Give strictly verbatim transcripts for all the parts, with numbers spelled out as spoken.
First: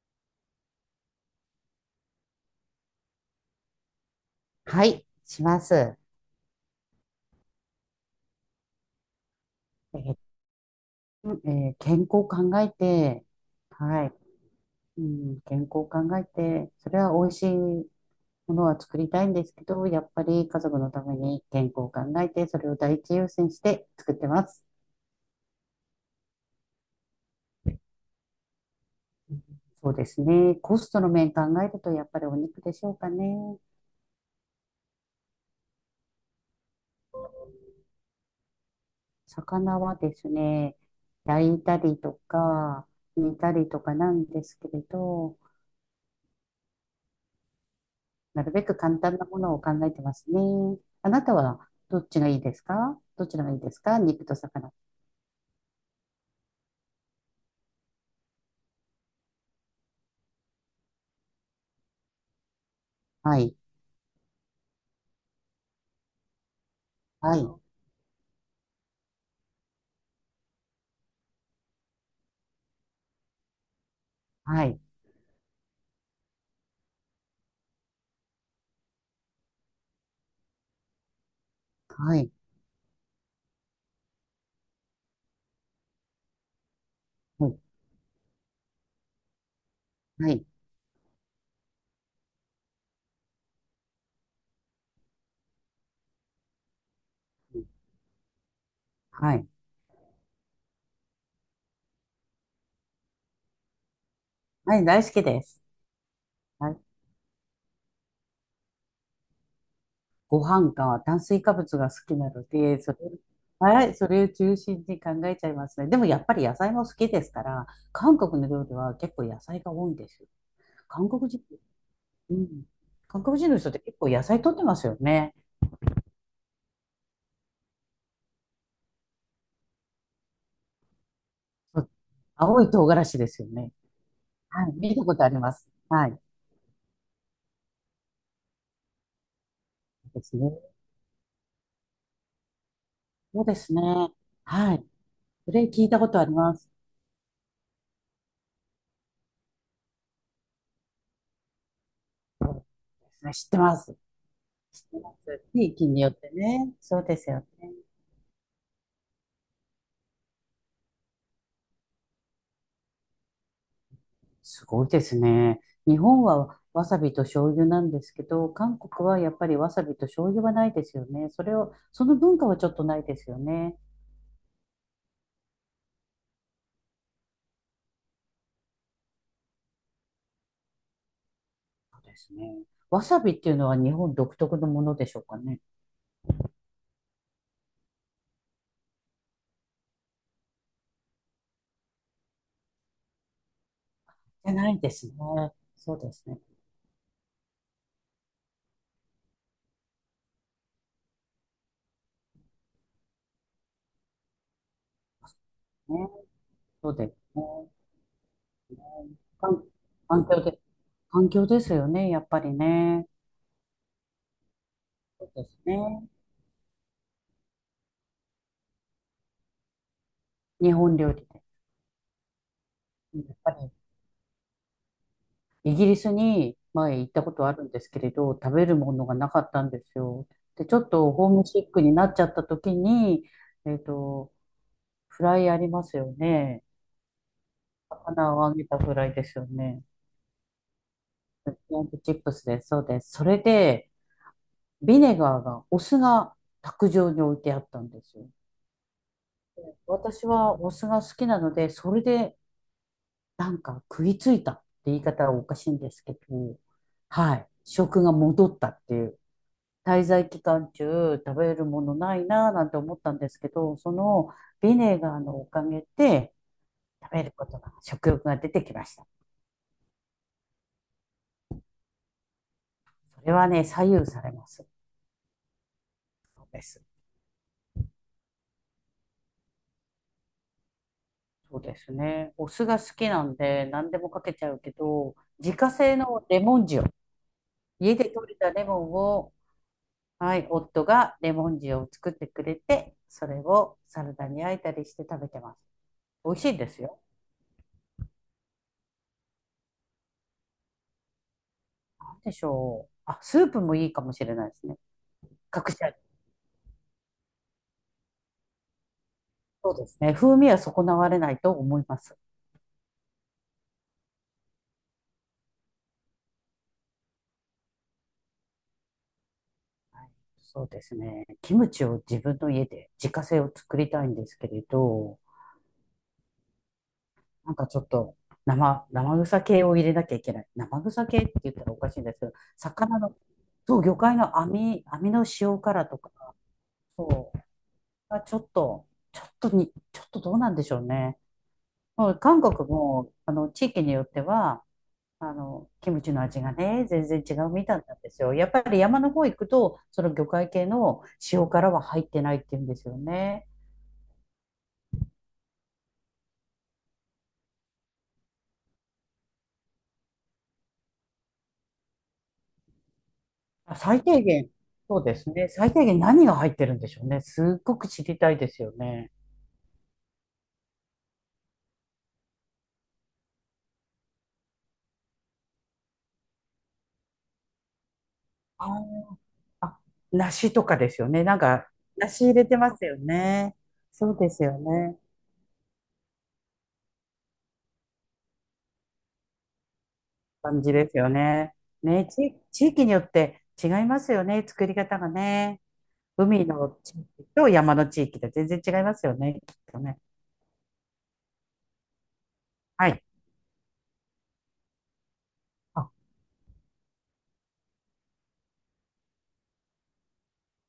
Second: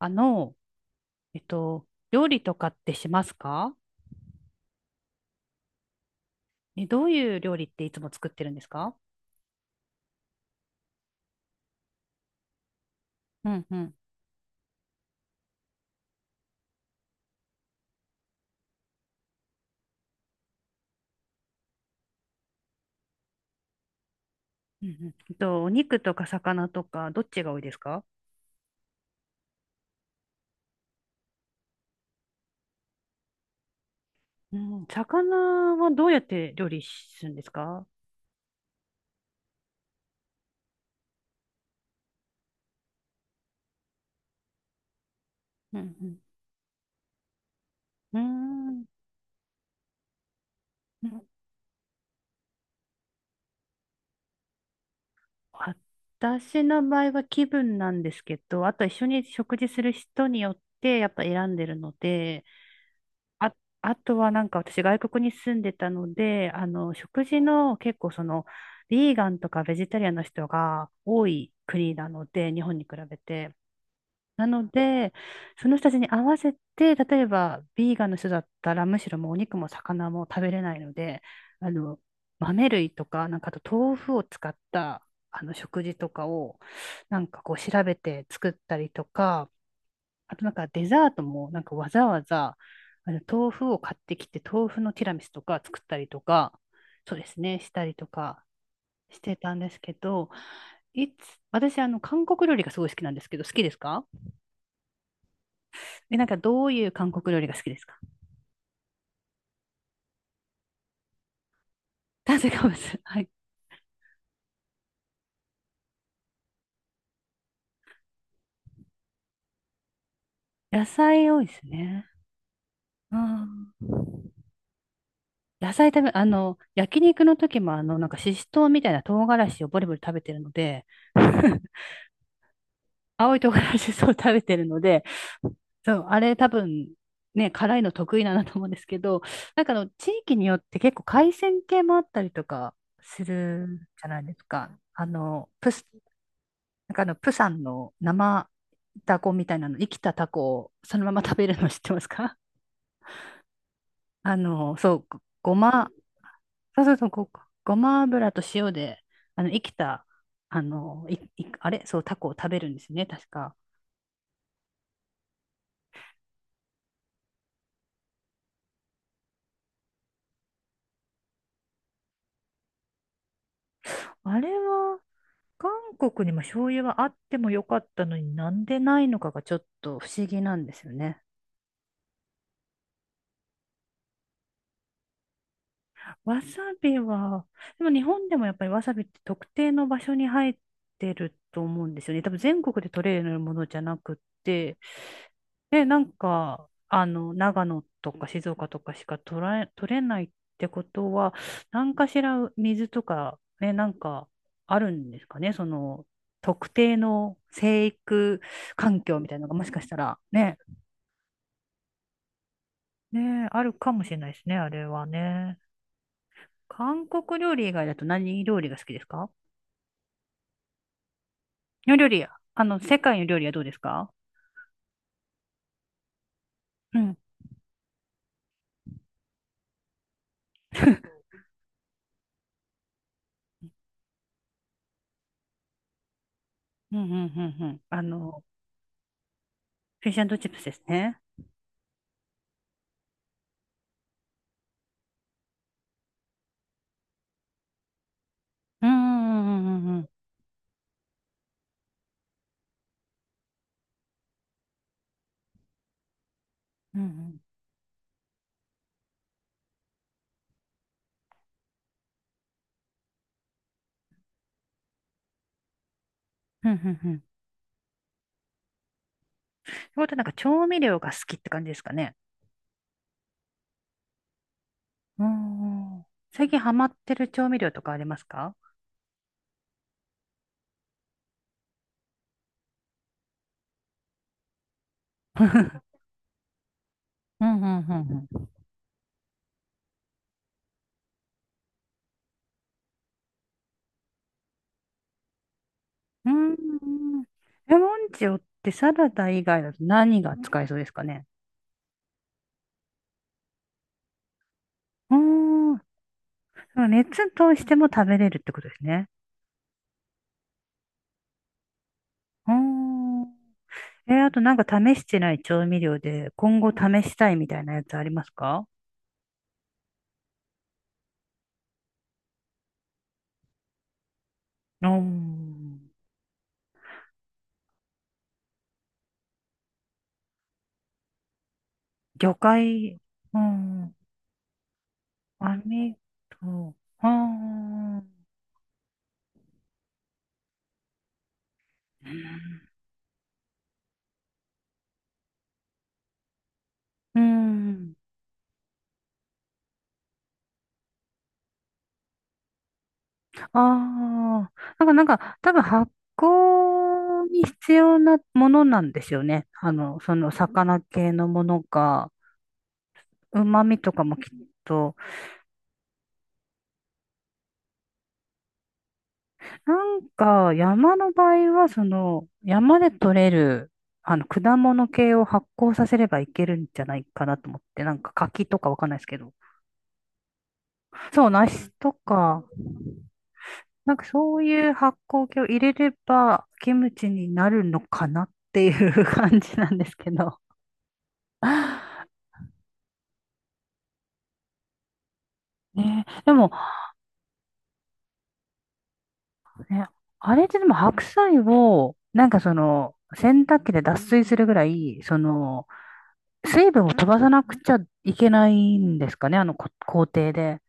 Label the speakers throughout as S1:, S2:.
S1: あの、えっと、料理とかってしますか？
S2: はい、します。え
S1: え、どういう料理っていつも作ってるんですか？
S2: ーえー健康を考えて、
S1: うんうん。
S2: はい、うん、健康を考えて、それは美味しいものは作りたいんですけど、やっぱり家族のために健康を考えて、それを第一優先して作ってます。
S1: うんうん。えっと、お肉とか魚とか、どっちが多いですか？
S2: そうですね。コストの面考えると、やっぱりお肉でしょうかね。
S1: うん、魚はどうやって料理するんですか？
S2: 魚はですね、焼いたりとか、煮たりとかなんですけれど、
S1: うんう
S2: なるべく
S1: ん。う
S2: 簡単なものを考えてますね。
S1: ー
S2: あ
S1: ん。
S2: なたはどっちがいいですか？どちらがいいですか？肉と魚。
S1: 私の場合は気分なんですけど、あと一緒に食事する人によってやっぱ選んでるので、
S2: は
S1: あ、
S2: い。
S1: あとはなんか私外国に住んでたので、あの、食
S2: は
S1: 事
S2: い。
S1: の結構その、ビーガンとかベジタリアンの人が多い国なので、日本に比べて。な
S2: は
S1: の
S2: い。
S1: で、その人たちに合わせて、例えばビーガンの人だったら、むしろもうお肉も魚も食べれないので、あの、
S2: はい。
S1: 豆類とか、なんかあと豆腐を使った、あの食事とかを、なんか
S2: は
S1: こう
S2: い。
S1: 調べて作ったりとか、
S2: は
S1: あ
S2: い。
S1: となんかデザートもなんかわざわざあの豆腐を買ってきて豆腐のティラミスとか作ったりとか、そうですね、したりとかし
S2: は
S1: て
S2: い。
S1: たんですけど、いつ、私あの韓国料理がすごい好きなんですけど、好きですか？
S2: はい。大好きです。
S1: え、なんかど
S2: は
S1: う
S2: い。
S1: いう韓国料理が好きですか？
S2: ご飯か炭水化物が好きな
S1: 炭
S2: の
S1: 水化物
S2: で、それ、
S1: はい。
S2: はい。それを中心に考えちゃいますね。でもやっぱり野菜も好きですから、韓国の料理は結構野菜が多いんですよ。
S1: 野
S2: 韓国
S1: 菜多
S2: 人、
S1: いですね。
S2: うん。
S1: う
S2: 韓国人の人って
S1: ん。
S2: 結構野菜取ってますよね。
S1: 野菜食べ、あの、焼肉の時もあの、なんかししとうみたいな唐辛子をボリボリ食べてるので、
S2: そう。青い唐辛子で
S1: 青い
S2: すよ
S1: 唐
S2: ね。
S1: 辛子そう食べてる
S2: はい、
S1: の
S2: 見
S1: で、
S2: たことあります。
S1: そう、
S2: はい。そ
S1: あれ多分、ね、辛いの得意なんだと思うんですけど、なんかあの、地
S2: うで
S1: 域
S2: す
S1: に
S2: ね。
S1: よって結構海鮮系もあったりとかす
S2: そうで
S1: る
S2: すね。
S1: じゃないですか。
S2: はい。
S1: あの、
S2: それ
S1: プ
S2: 聞
S1: ス、
S2: いたことあります。
S1: なんかあの、プサンの生タコみたいなの、生きたタコをそのまま食べるの知ってますか？
S2: 知ってます。
S1: あの、
S2: 知っ
S1: そ
S2: て
S1: う、
S2: ま
S1: ご
S2: す。
S1: ご
S2: 地域
S1: ま、
S2: によってね。
S1: そうそう
S2: そう
S1: そう、
S2: です
S1: ご、
S2: よね。
S1: ごま油と塩で、あの、生きた、あの、い、い、あれ、そう、タコを食べるんですね、確か。
S2: すごいですね。日本はわさびと醤油なんですけど、韓国はやっぱりわさびと醤油はないですよね。それを、その文化はちょっとないですよね。
S1: あれは、韓国にも醤油はあってもよかったのになんでないのかがちょっと不思議なんですよね。
S2: そうですね。わさびっていうのは日本独特のものでしょうかね。
S1: わさびは、でも日本でもやっぱりわさびって特定の場所に生えてると思うんですよね。多分全国で取れるものじゃなくっ
S2: じゃな
S1: て、
S2: いですね。
S1: で、
S2: そ
S1: な
S2: う
S1: ん
S2: ですね。
S1: か、あの、長野とか静岡とかしか取られ、取れないってことは、何かしら水とか、ね、なんかあるんですかね、そ
S2: ね、
S1: の、特
S2: そ
S1: 定
S2: うです
S1: の
S2: ね。
S1: 生育環境みたいなのが
S2: 環
S1: もしかしたら
S2: 環境で
S1: ね、
S2: す。環境ですよね、やっぱりね。
S1: ね、あるかもしれないですね、あれは
S2: そうで
S1: ね。
S2: すね。
S1: 韓国料理以外だと何料理が好きですか？
S2: 日本料理
S1: の料理や、あの、世界
S2: で。
S1: の
S2: やっ
S1: 料理
S2: ぱ
S1: はどうで
S2: り、
S1: すか？
S2: イギリスに
S1: う
S2: 前行っ
S1: ん。
S2: たことあるんですけれど、食べるものがなかったんですよ。で、ちょっと ホームシックになっちゃった時に、えっと、フライありますよね。
S1: うんうんうんうん。あ
S2: 魚
S1: の、
S2: を揚げたフライですよね。
S1: フィッシュチップスですね。
S2: ポンプチップスです。そうです。それで、ビネガーが、お酢が卓上に置いてあったんですよ。
S1: うんうんうんうんうん。
S2: 私はお酢が好きなので、それでなんか食いついたって言い方はおかしいんですけど、
S1: うんう
S2: は
S1: ん。
S2: い、食が戻ったっていう。滞在期間中食べるものないなぁなんて思ったんですけど、そのビネガーのおかげで
S1: うんうんう
S2: 食
S1: ん。っ
S2: べることが、食欲が出てきました。
S1: てことはなんか調味料が好きって感じですかね？
S2: それはね、左右されます。
S1: うん。
S2: そう
S1: 最近
S2: で
S1: ハ
S2: す。
S1: マってる調味料とかありますか？
S2: そうですね。お酢が好きなんで何でもかけちゃうけど、
S1: う
S2: 自家
S1: ん
S2: 製のレモン塩。
S1: うんう
S2: 家で採
S1: ん
S2: れ
S1: うん。
S2: たレモンをはい、夫がレモン塩を作ってくれて、それをサラダに焼いたりして食べてます。
S1: う
S2: 美味し
S1: んう
S2: いですよ。
S1: んうん。レモン塩ってサラダ以外だと何が使えそうですかね？
S2: なんでしょう。あ、スープもいいかもしれないですね。
S1: う
S2: 隠
S1: ん。
S2: し味。
S1: 熱通しても食べれるってことですね。
S2: そうですね。風味は損なわれないと思います。
S1: うーん。えーあとなんか試してない調味料で今後試したいみたいなやつありますか？
S2: はい、そうですね。キムチを自分の家で自家製を作りたいんですけれ
S1: うー
S2: ど、
S1: ん。
S2: なんかちょっと生、生臭系を入れなきゃいけない。生臭系って言ったらおかしいんですけ
S1: 魚
S2: ど、
S1: 介、
S2: 魚の、
S1: う
S2: そ
S1: ん
S2: う、
S1: ん。
S2: 魚介の網、網の塩辛
S1: 網
S2: とか、
S1: と、うー
S2: そう。
S1: ん。う
S2: あちょっと、ちょっとに、ちょっとどうなんでしょうね。もう韓国も、あの、地域によっては、あの、キムチの味がね、全
S1: ー
S2: 然違うみたい
S1: ん。
S2: なんですよ。やっぱり山の方行くと、その魚介系の塩辛は入ってないって言うんですよね。
S1: ああ。なんかなんか多分発酵に必要なものなんですよね。あの、その魚系のものが、旨
S2: あ
S1: 味と
S2: 最
S1: かも
S2: 低
S1: きっ
S2: 限、
S1: と
S2: そうですね。最低限何が入ってるんでしょうね。すっごく知りたいですよね。
S1: なんか、山の場合は、その、山で採れる、あの、果物系を発酵させればいけるんじゃないかなと思って、なんか柿と
S2: あ
S1: かわかんないです
S2: ー、
S1: けど、
S2: あ梨とかですよね。
S1: そう、
S2: なんか、
S1: 梨と
S2: 梨入
S1: か、
S2: れてますよね。
S1: なんか
S2: そうで
S1: そ
S2: す
S1: う
S2: よ
S1: いう
S2: ね。
S1: 発酵系を入れれば、キムチになるのかなっていう 感じなんですけど。
S2: 感じですよね。ね、地、地域によって違いますよね、作り方がね。
S1: ね、で
S2: 海
S1: も、
S2: の地域と山の地域で全然違いますよね、きっと
S1: ね、
S2: ね。
S1: あれってでも白菜を、なんかそ
S2: は
S1: の、
S2: い。
S1: 洗濯機で脱水するぐらい、その、
S2: あ、
S1: 水分を飛ばさなくちゃいけないんですかね、あのこ工程で。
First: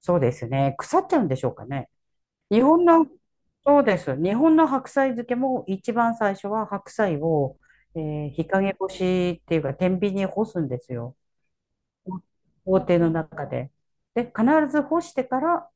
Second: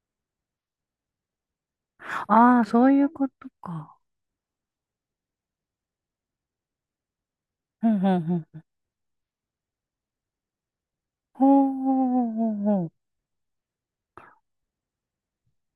S2: そうですね。腐っちゃうんでしょうかね。
S1: あ
S2: 日
S1: あ、
S2: 本
S1: そうい
S2: の、
S1: うこと
S2: そう
S1: か。
S2: です。日本の白菜漬けも一番最初は白菜を、
S1: うん、う
S2: え
S1: ん、
S2: ー日
S1: うん。
S2: 陰干しっていうか天秤に干すんですよ。
S1: ほうほうほう
S2: 工
S1: ほう
S2: 程の中で。で、必ず干してから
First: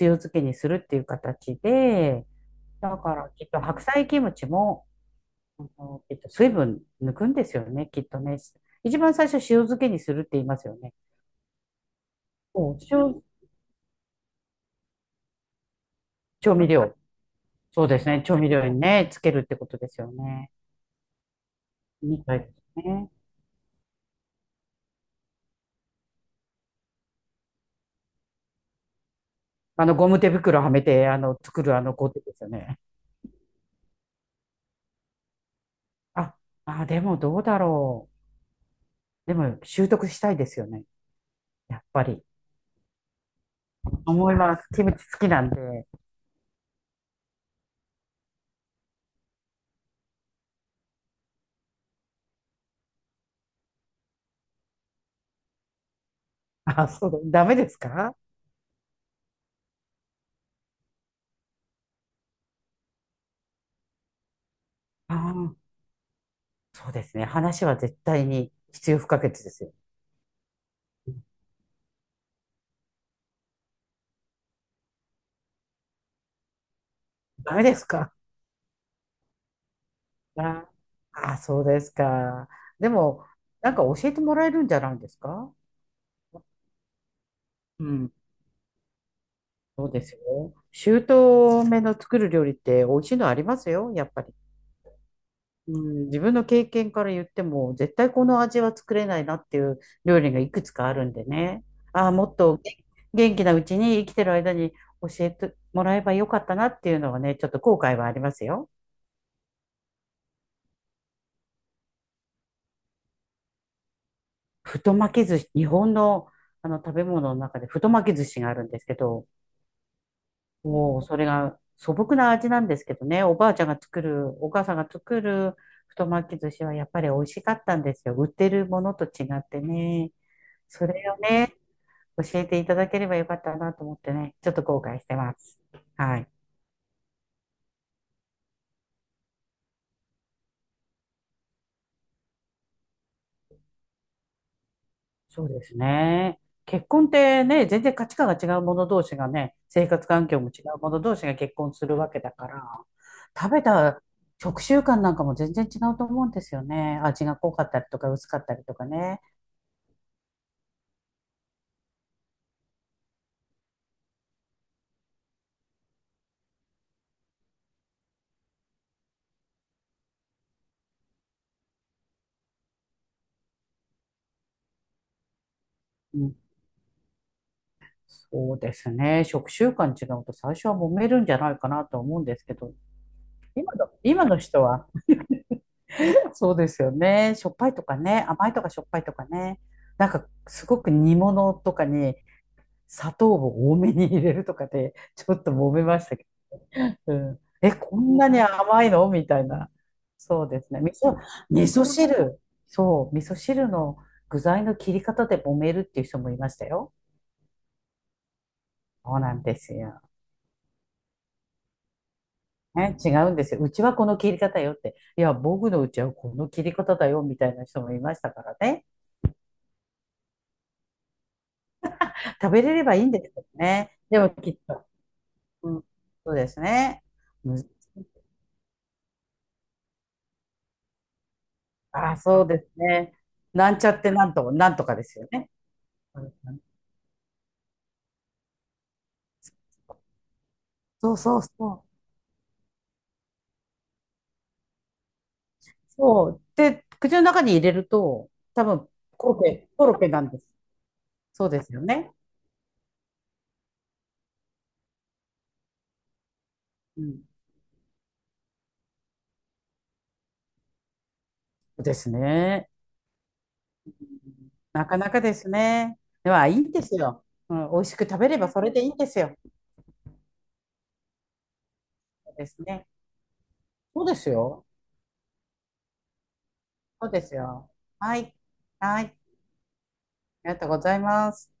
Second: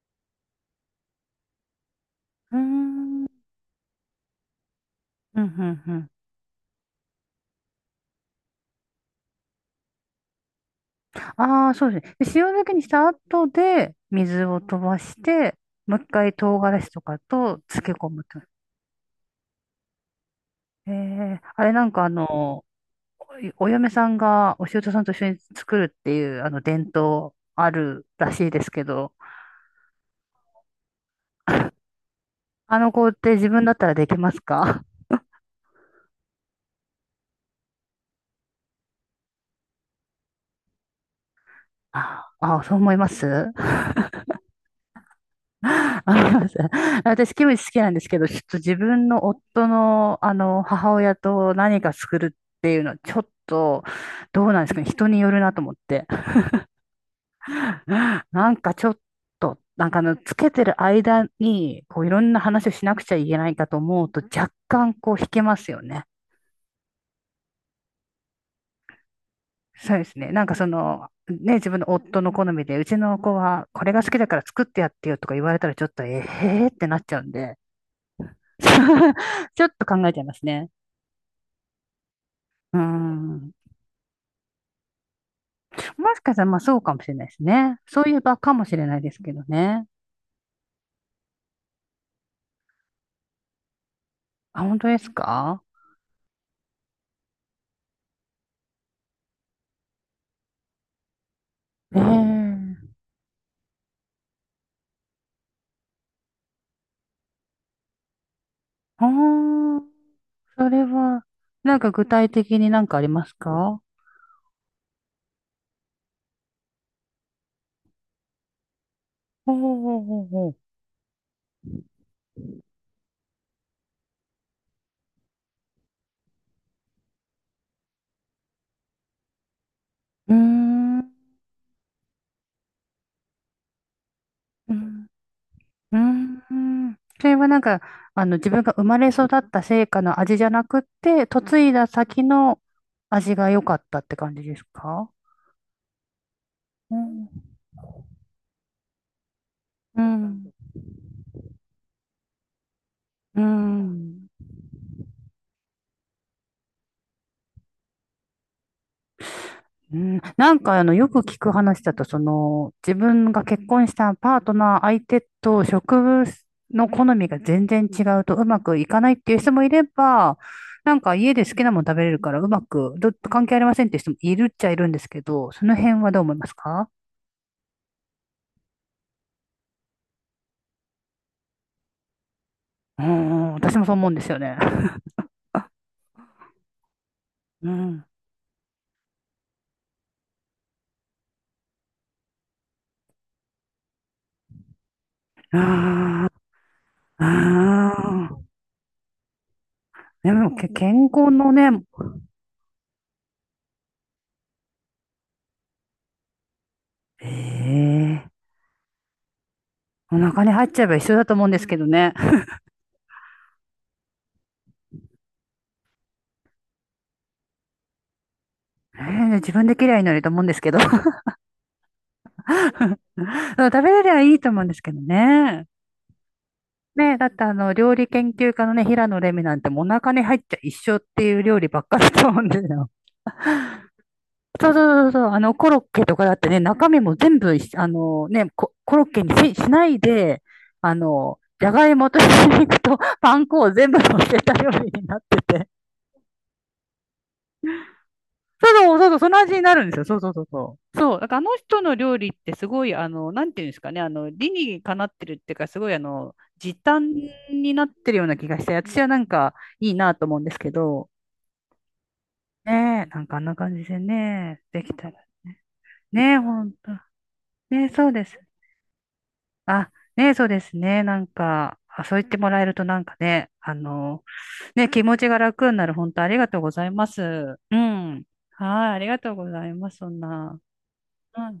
S2: 塩漬けにするっていう形で、
S1: うー
S2: だか
S1: ん。うん、
S2: らきっと白菜キムチも、
S1: うん、う
S2: あの、
S1: ん。
S2: きっと水分抜くんですよね、きっとね。一番最初塩漬けにするって言いますよね。
S1: ああ、そうですね。で塩漬
S2: そ
S1: け
S2: う。
S1: にした
S2: 塩、
S1: 後で、水を飛ばして、もう一回
S2: 調
S1: 唐
S2: 味
S1: 辛子
S2: 料。
S1: とかと漬
S2: そう
S1: け
S2: です
S1: 込
S2: ね、
S1: む
S2: 調
S1: と。
S2: 味料にね、つけるってことですよね。
S1: ええあれなんかあ
S2: みたいで
S1: の、
S2: すね。
S1: おお嫁さんがお舅さんと一緒に作るっていう、あの伝統あるらしいですけど、
S2: あの、ゴム手袋はめて、あの、作るあの工程ですよ
S1: あ
S2: ね。
S1: の工程自分だったらできますか？
S2: あ、あ、でもどうだろう。でも習得したいですよね。やっぱり。
S1: ああ、そう思います。
S2: 思います。キムチ好きなんで。
S1: あ 思います。私、キムチ好きなんですけど、ちょっと自分の夫の、あの、母親と何か作るっていうのは、ちょっと、どうなんですかね。人によるなと思って。
S2: あ、そう、ダメですか？
S1: なんかちょっと、なんかあの、つけてる間に、こう、いろんな話をしなくちゃいけないかと思うと、若干、こ
S2: あ
S1: う、引
S2: あ
S1: け
S2: ー、
S1: ますよね。
S2: そうですね。話は絶対に必要不可欠ですよ。
S1: そうですね。なんかその、ね、自分の夫の好みで、うちの子は、これが好きだから作ってやってよとか言われたら、ちょっと、えー、へーってなっちゃうん
S2: ダ
S1: で。
S2: メですか？
S1: ちょっと考えちゃいますね。
S2: ああそうですか。
S1: う
S2: でも、
S1: ん。
S2: なんか教えてもらえるんじゃないですか？
S1: もしかしたら、まあそうかもしれないですね。
S2: う
S1: そうい
S2: ん。
S1: えばかもしれないですけどね。
S2: そうですよ。姑の作る料理って美味しいのありますよ、やっぱり。
S1: あ、本当ですか？
S2: うん、自分の経験から言っても、絶対この味は作れないなっていう料理がいくつかあるんでね。ああ、もっと
S1: ええ、
S2: 元元気なうちに生きてる間に教えてもらえばよかったなっていうのはね、ちょっと後悔はありますよ。
S1: ああー、それは、なんか具体的になんかありますか？
S2: 太巻き寿司、日本の、あの食べ物の中で太巻き寿司があるんですけど、
S1: ほうほうほうほう。
S2: もうそれが素朴な味なんですけどね、おばあちゃんが作る、お母さんが作る太巻き寿司はやっぱり美味しかったんですよ。売ってるものと違ってね。
S1: うー
S2: そ
S1: ん。う
S2: れをね、教えていただければよかったなと思ってね、ちょっと
S1: ー
S2: 後悔し
S1: ん。
S2: てます。
S1: う
S2: はい。
S1: ーん、それはなんか、あの、自分が生まれ育った成果の味じゃなくて、嫁いだ先の味が良かったって感じですか？
S2: そうですね。結
S1: う
S2: 婚って
S1: ん。
S2: ね、全然価値観が違う者同士がね、生
S1: う
S2: 活環境も
S1: ん。
S2: 違う者同士が結婚するわけだから、
S1: う
S2: 食べた
S1: ん。
S2: 食習慣なんかも全然違うと思うんですよね。味が濃かったりとか薄かったりとかね。
S1: うん、なんかあの、よく聞く話だと、その、自分が結婚したパートナー相手と植物の好みが全然違うとうまくいかないっていう人もいれば、なんか家で好きなもの食べれるからうまく、ど、関係ありませんっていう人もいるっちゃいるんですけど、その辺はどう思いますか？
S2: そうですね。食習慣違うと最初は揉めるんじゃないかなと思うんですけど、
S1: うん、
S2: 今
S1: 私も
S2: の、
S1: そう思うんで
S2: 今
S1: す
S2: の
S1: よね。
S2: 人は そうですよね。しょっぱ
S1: う
S2: いとか
S1: ん。
S2: ね、甘いとかしょっぱいとかね。なんかすごく煮物とかに砂糖を多めに入れるとかで、ちょっと揉めました
S1: あ
S2: けど、う
S1: あ、
S2: ん、え、こ
S1: あ
S2: んな
S1: あ。
S2: に甘いのみたいな。
S1: で
S2: そう
S1: も、
S2: で
S1: け
S2: すね。味
S1: 健
S2: 噌、
S1: 康の
S2: 味
S1: ね、
S2: 噌汁。そう、味噌汁の具材の切り方で揉めるっていう人もいましたよ。
S1: ええ
S2: そうなんですよ。
S1: お腹に入っちゃえば一緒だと思うんですけどね。
S2: ね、違うんですよ。うちはこの切り方よって。いや、僕のうちはこの切り方だよみたいな人もいましたからね。
S1: ええ自分で嫌いになると思うんですけど。
S2: 食べれればいいんですけど
S1: そう、食べ
S2: ね。
S1: れり
S2: で
S1: ゃ
S2: も
S1: いいと
S2: きっ
S1: 思うんです
S2: と、
S1: けどね。
S2: うん、そうですね。
S1: ね、だってあ
S2: むず
S1: の、料理研究家のね、平野レミなんてもうお腹に入っちゃ一緒っていう料理ばっかりだ
S2: あ、
S1: と思う
S2: そう
S1: んで
S2: で
S1: す
S2: す
S1: よ。
S2: ね。なんちゃってなんと、
S1: そ
S2: な
S1: う
S2: ん
S1: そ
S2: とか
S1: う
S2: で
S1: そう
S2: す
S1: そ
S2: よ
S1: う、あ
S2: ね。
S1: の、コロッケと
S2: う
S1: かだって
S2: ん、
S1: ね、中身も全部一緒、あのね、コ、コロッケにし、しないで、あ
S2: そう
S1: の、
S2: そう
S1: じゃ
S2: そ
S1: が
S2: う。
S1: いもとひき肉とパン粉を全部乗せた料理になってて、
S2: そう。で、口の中に入れると、多
S1: そう
S2: 分、
S1: そうそう、そ
S2: コ
S1: の
S2: ロッ
S1: 味に
S2: ケ、
S1: なる
S2: コ
S1: んで
S2: ロ
S1: す
S2: ッ
S1: よ。
S2: ケ
S1: そう
S2: な
S1: そ
S2: ん
S1: う
S2: で
S1: そう
S2: す。
S1: そう。そう、だからあ
S2: そう
S1: の
S2: です
S1: 人
S2: よ
S1: の
S2: ね。
S1: 料理ってすごい、あの、なんていうんですかね、あの、理にかなってるっていうか、すごい、あの、時
S2: う
S1: 短
S2: ん。
S1: になってるような気がして、私はなんかいいなと思うんですけど、
S2: ですね。
S1: ねえ、なんかあんな感じでね、で
S2: な
S1: き
S2: か
S1: た
S2: なか
S1: ら
S2: です
S1: ね。
S2: ね。
S1: ね
S2: で
S1: え、
S2: は、いい
S1: ほ
S2: ん
S1: ん
S2: で
S1: と。
S2: すよ。うん、美
S1: ね
S2: 味
S1: え、
S2: しく
S1: そう
S2: 食
S1: で
S2: べ
S1: す。
S2: ればそれでいいんですよ。
S1: あ、ねえ、そうですね。なんか、あ、そう言って
S2: で
S1: も
S2: す
S1: らえると
S2: ね。
S1: なんかね、あ
S2: そうで
S1: の、
S2: すよ。
S1: ね、気持ちが楽になる。本当ありがとうございま
S2: そうです
S1: す。
S2: よ。
S1: う
S2: は
S1: ん。
S2: い。
S1: はい、あ
S2: は
S1: り
S2: い。
S1: がとうございます。そん
S2: あり
S1: な。
S2: がとうございま
S1: う
S2: す。
S1: ん。